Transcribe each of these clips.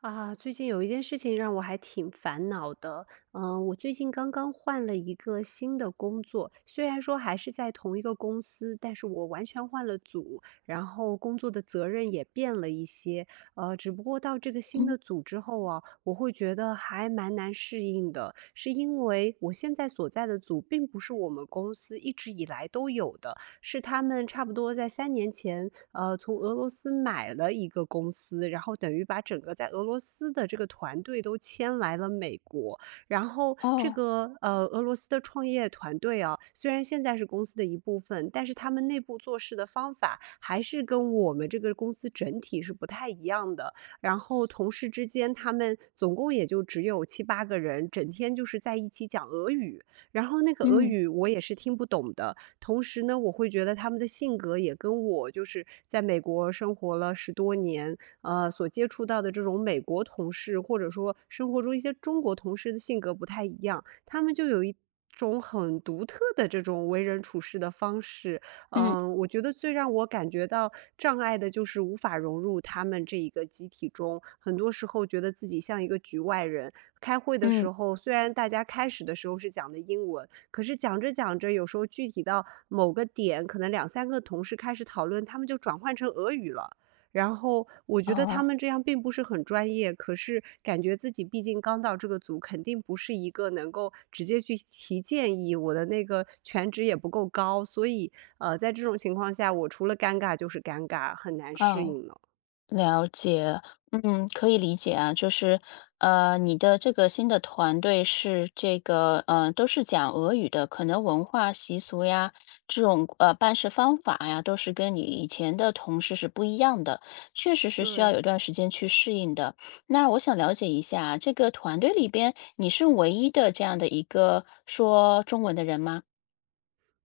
啊，最近有一件事情让我还挺烦恼的。我最近刚刚换了一个新的工作，虽然说还是在同一个公司，但是我完全换了组，然后工作的责任也变了一些。只不过到这个新嗯。的组之后啊，我会觉得还蛮难适应的，是因为我现在所在的组并不是我们公司一直以来都有的，是他们差不多在三年前，从俄罗斯买了一个公司，然后等于把整个在俄罗斯的这个团队都迁来了美国。然后这哦。个，俄罗斯的创业团队啊，虽然现在是公司的一部分，但是他们内部做事的方法还是跟我们这个公司整体是不太一样的。然后同事之间，他们总共也就只有七八个人，整天就是在一起讲俄语，然后那个俄嗯语我也是听不懂的，同时呢，我会觉得他们的性格也跟我就是在美国生活了十多年，所接触到的这种美国同事，或者说生活中一些中国同事的性格不太一样，他们就有一种很独特的这种为人处事的方式。嗯我觉得最让我感觉到障碍的就是无法融入他们这一个集体中，很多时候觉得自己像一个局外人。开会的嗯，时候，虽然大家开始的时候是讲的英文，可是讲着讲着，有时候具体到某个点，可能两三个同事开始讨论，他们就转换成俄语了。然后我觉得他哦们这样并不是很专业，可是感觉自己毕竟刚到这个组，肯定不是一个能够直接去提建议，我的那个全职也不够高，所以在这种情况下，我除了尴尬就是尴尬，很难适哦，应了。了解。嗯，可以理解啊。你的这个新的团队是都是讲俄语的，可能文化习俗呀，这种办事方法呀，都是跟你以前的同事是不一样的，确实是需要对，有段时间去适应的。那我想了解一下啊，这个团队里边你是唯一的这样的一个说中文的人吗？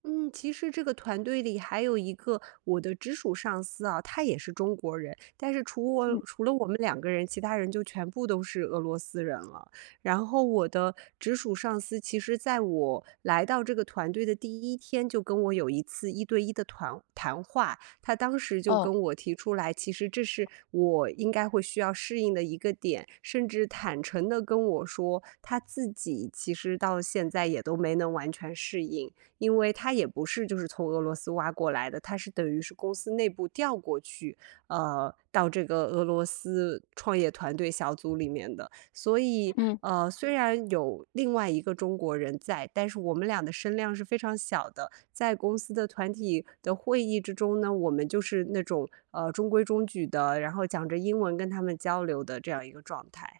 嗯，其实这个团队里还有一个我的直属上司啊，他也是中国人，但是嗯。除了我们两个人，其他人就全部都是俄罗斯人了。然后我的直属上司，其实在我来到这个团队的第一天，就跟我有一次一对一的团谈话，他当时就哦。跟我提出来，其实这是我应该会需要适应的一个点，甚至坦诚的跟我说，他自己其实到现在也都没能完全适应。因为他也不是就是从俄罗斯挖过来的，他是等于是公司内部调过去，到这个俄罗斯创业团队小组里面的。所以，嗯。虽然有另外一个中国人在，但是我们俩的声量是非常小的。在公司的团体的会议之中呢，我们就是那种中规中矩的，然后讲着英文跟他们交流的这样一个状态。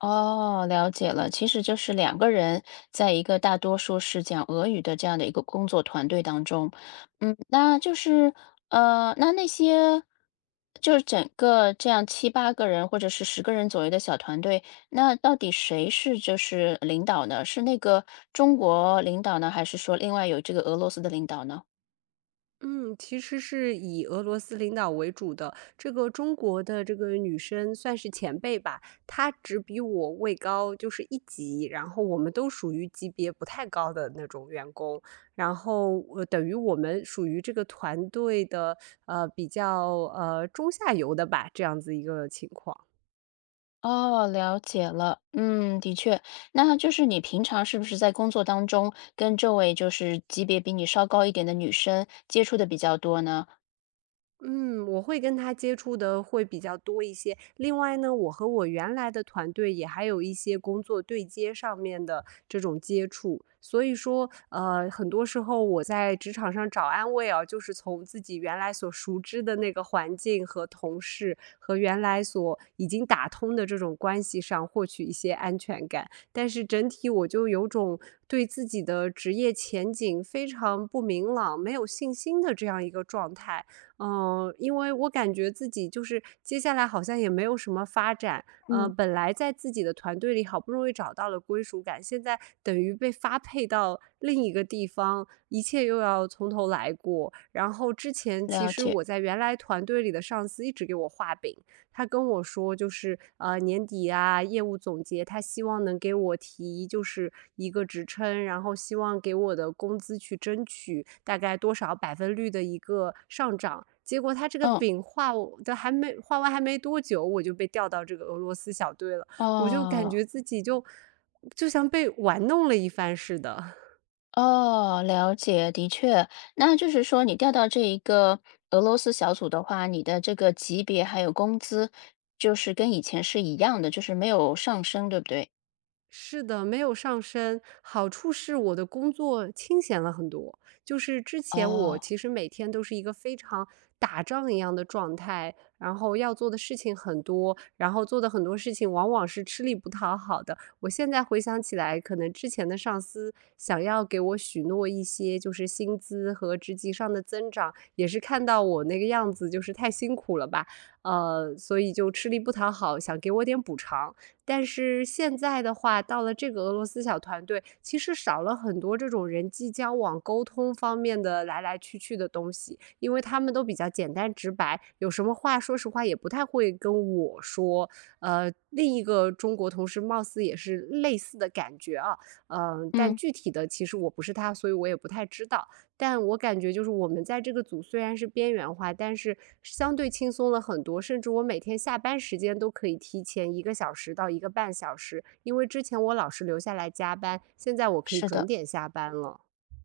哦，了解了。其实就是两个人在一个大多数是讲俄语的这样的一个工作团队当中。嗯，那就是呃，那那些就是整个这样七八个人或者是十个人左右的小团队，那到底谁是就是领导呢？是那个中国领导呢，还是说另外有这个俄罗斯的领导呢？嗯，其实是以俄罗斯领导为主的。这个中国的这个女生算是前辈吧，她只比我位高就是一级，然后我们都属于级别不太高的那种员工，然后等于我们属于这个团队的比较中下游的吧，这样子一个情况。哦，了解了。嗯，的确，那就是你平常是不是在工作当中跟这位就是级别比你稍高一点的女生接触的比较多呢？嗯，我会跟他接触的会比较多一些。另外呢，我和我原来的团队也还有一些工作对接上面的这种接触，所以说，很多时候我在职场上找安慰啊，就是从自己原来所熟知的那个环境和同事和原来所已经打通的这种关系上获取一些安全感。但是整体我就有种对自己的职业前景非常不明朗、没有信心的这样一个状态。嗯，因为我感觉自己就是接下来好像也没有什么发展，嗯，本来在自己的团队里好不容易找到了归属感，现在等于被发配到另一个地方，一切又要从头来过。然后之前其了实解。我在原来团队里的上司一直给我画饼，他跟我说就是，年底啊，业务总结，他希望能给我提就是一个职称，然后希望给我的工资去争取大概多少百分率的一个上涨。结果他这个嗯。饼画我的还没画完还没多久，我就被调到这个俄罗斯小队了，我就感哦。觉自己就像被玩弄了一番似的。哦，了解，的确，那就是说你调到这一个俄罗斯小组的话，你的这个级别还有工资，就是跟以前是一样的，就是没有上升，对不对？是的，没有上升。好处是我的工作清闲了很多，就是之前我哦。其实每天都是一个非常打仗一样的状态，然后要做的事情很多，然后做的很多事情往往是吃力不讨好的。我现在回想起来，可能之前的上司想要给我许诺一些就是薪资和职级上的增长，也是看到我那个样子就是太辛苦了吧，所以就吃力不讨好，想给我点补偿。但是现在的话，到了这个俄罗斯小团队，其实少了很多这种人际交往、沟通方面的来来去去的东西，因为他们都比较简单直白，有什么话说实话也不太会跟我说。另一个中国同事貌似也是类似的感觉啊，嗯、但嗯，具体的其实我不是他，所以我也不太知道。但我感觉就是我们在这个组虽然是边缘化，但是相对轻松了很多，甚至我每天下班时间都可以提前一个小时到一个半小时，因为之前我老是留下来加班，现在我可以是准的。点下班了。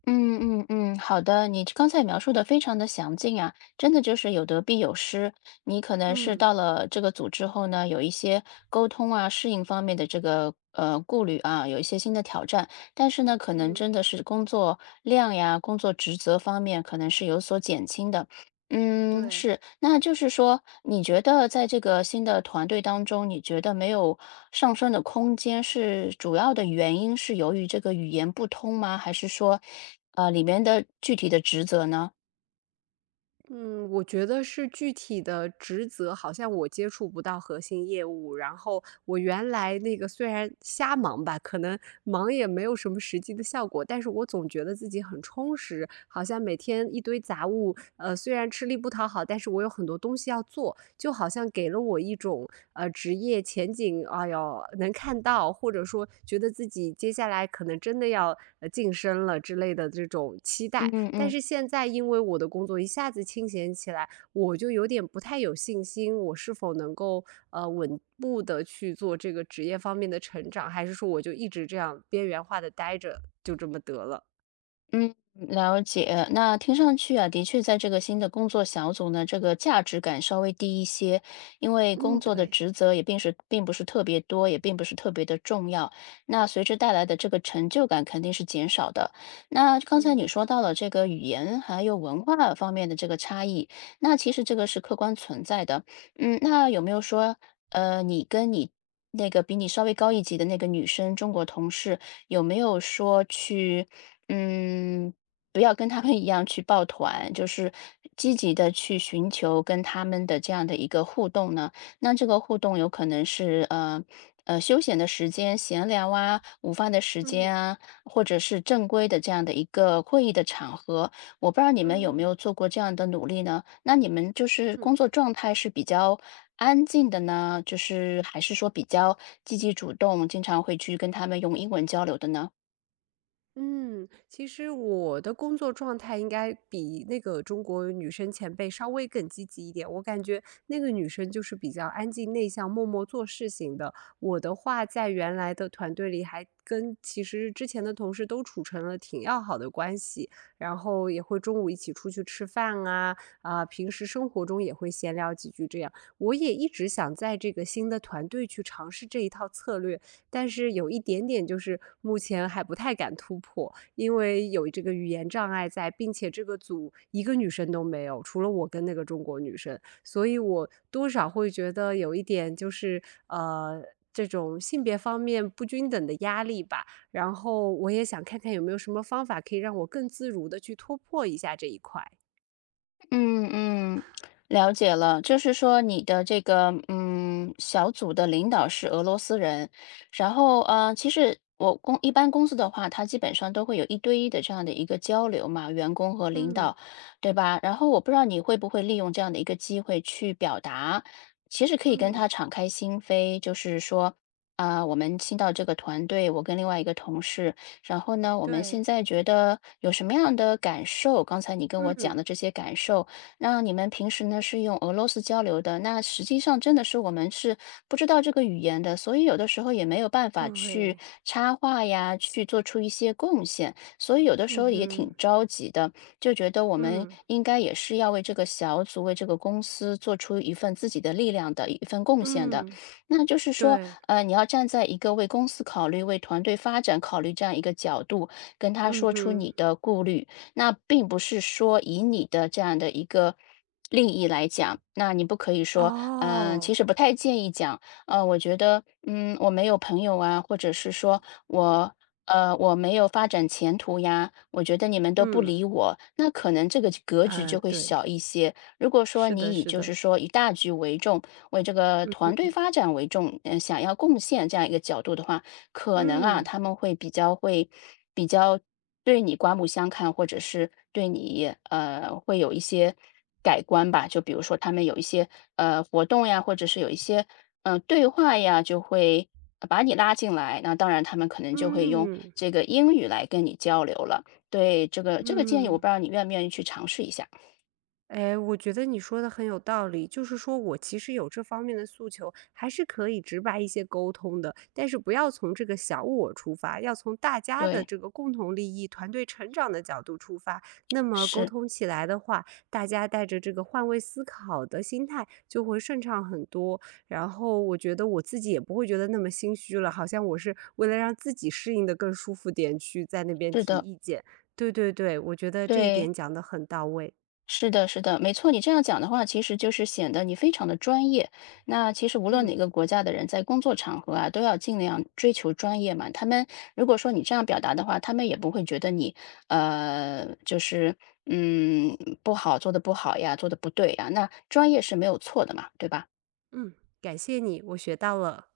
嗯嗯嗯，好的，你刚才描述的非常的详尽啊，真的就是有得必有失。你可能是嗯。到了这个组之后呢，有一些沟通啊、适应方面的这个顾虑啊，有一些新的挑战，但是呢，可能嗯，真的是工作量呀、工作职责方面可能是有所减轻的。嗯，对。是，那就是说，你觉得在这个新的团队当中，你觉得没有上升的空间，是主要的原因是由于这个语言不通吗？还是说，呃，里面的具体的职责呢？嗯，我觉得是具体的职责，好像我接触不到核心业务。然后我原来那个虽然瞎忙吧，可能忙也没有什么实际的效果，但是我总觉得自己很充实，好像每天一堆杂物，虽然吃力不讨好，但是我有很多东西要做，就好像给了我一种职业前景，哎呦能看到，或者说觉得自己接下来可能真的要晋升了之类的这种期嗯待。嗯。但嗯是现在因为我的工作一下子清闲起来，我就有点不太有信心，我是否能够稳步的去做这个职业方面的成长，还是说我就一直这样边缘化的待着，就这么得了？嗯，了解。那听上去啊，的确在这个新的工作小组呢，这个价值感稍微低一些，因为工嗯，作的对，职责也并不是特别多，也并不是特别的重要。那随之带来的这个成就感肯定是减少的。那刚才嗯你说到了这个语言还有文化方面的这个差异，那其实这个是客观存在的。嗯，那有没有说，呃，你跟你那个比你稍微高一级的那个女生，中国同事？有没有说去，嗯，不要跟他们一样去抱团，就是积极的去寻求跟他们的这样的一个互动呢？那这个互动有可能是，休闲的时间、闲聊啊，午饭的时间嗯啊，或者是正规的这样的一个会议的场合，我不知道你们有没有嗯做过这样的努力呢？那你们就是工嗯。作状态是比较安静的呢，就是还是说比较积极主动，经常会去跟他们用英文交流的呢？嗯，其实我的工作状态应该比那个中国女生前辈稍微更积极一点。我感觉那个女生就是比较安静内向、默默做事型的。我的话，在原来的团队里还跟其实之前的同事都处成了挺要好的关系，然后也会中午一起出去吃饭啊，啊，平时生活中也会闲聊几句这样。我也一直想在这个新的团队去尝试这一套策略，但是有一点点就是目前还不太敢突破，因为有这个语言障碍在，并且这个组一个女生都没有，除了我跟那个中国女生，所以我多少会觉得有一点就是呃。这种性别方面不均等的压力吧，然后我也想看看有没有什么方法可以让我更自如的去突破一下这一块。嗯嗯，了解了，就是说你的这个小组的领导是俄罗斯人，然后呃，其实一般公司的话，它基本上都会有一对一的这样的一个交流嘛，员工和领嗯导，对吧？然后我不知道你会不会利用这样的一个机会去表达，其实可以跟嗯，他敞开心扉，就是说啊、我们新到这个团队，我跟另外一个同事。然后呢，我们对，现在觉得有什么样的感受？刚才你跟我讲嗯的这些感受，那你们平时呢是用俄罗斯交流的，那实际上真的是我们是不知道这个语言的，所以有的时候也没有办法去对，插话呀，去做出一些贡献，所以有的时嗯候也哼，挺着急的，就觉得我们嗯应该也是要为这个小组、为这个公司做出一份自己的力量的一份贡献的。嗯那就是说，对，呃，你要站在一个为公司考虑、为团队发展考虑这样一个角度，跟他嗯说出哼。你的顾虑。那并不是说以你的这样的一个利益来讲，那你不可以说，呃，哦，其实不太建议讲，呃，我觉得，嗯，我没有朋友啊，或者是说我。呃，我没有发展前途呀，我觉得你们都不嗯，理我，那可能这个格局啊，就会对，小一些。如果说是的，你以是就是的，说以大局为重，为这个团嗯队发展为重，嗯、想要贡献这样一个角度的话，可能啊嗯他们会比较会比较对你刮目相看，或者是对你会有一些改观吧。就比如说他们有一些活动呀，或者是有一些嗯、对话呀，就会把你拉进来。那当然，他们可能就会用嗯这个英语来跟你交流了。对这个建议，我嗯。不知道你愿不愿意去尝试一下。哎，我觉得你说的很有道理，就是说我其实有这方面的诉求，还是可以直白一些沟通的，但是不要从这个小我出发，要从大家的对，这个共同利益、团队成长的角度出发。那么沟是。通起来的话，大家带着这个换位思考的心态，就会顺畅很多。然后我觉得我自己也不会觉得那么心虚了，好像我是为了让自己适应的更舒服点去在那边是提的，意见。对对对，我觉得这一对，点讲得很到位。是的，是的，没错。你这样讲的话，其实就是显得你非常的专业。那其实无论哪嗯。个国家的人，在工作场合啊，都要尽量追求专业嘛。他们如果说你这样表达的话，他们也不会觉得你呃，就是嗯不好，做的不好呀，做的不对呀。那专业是没有错的嘛，对吧？嗯，感谢你，我学到了。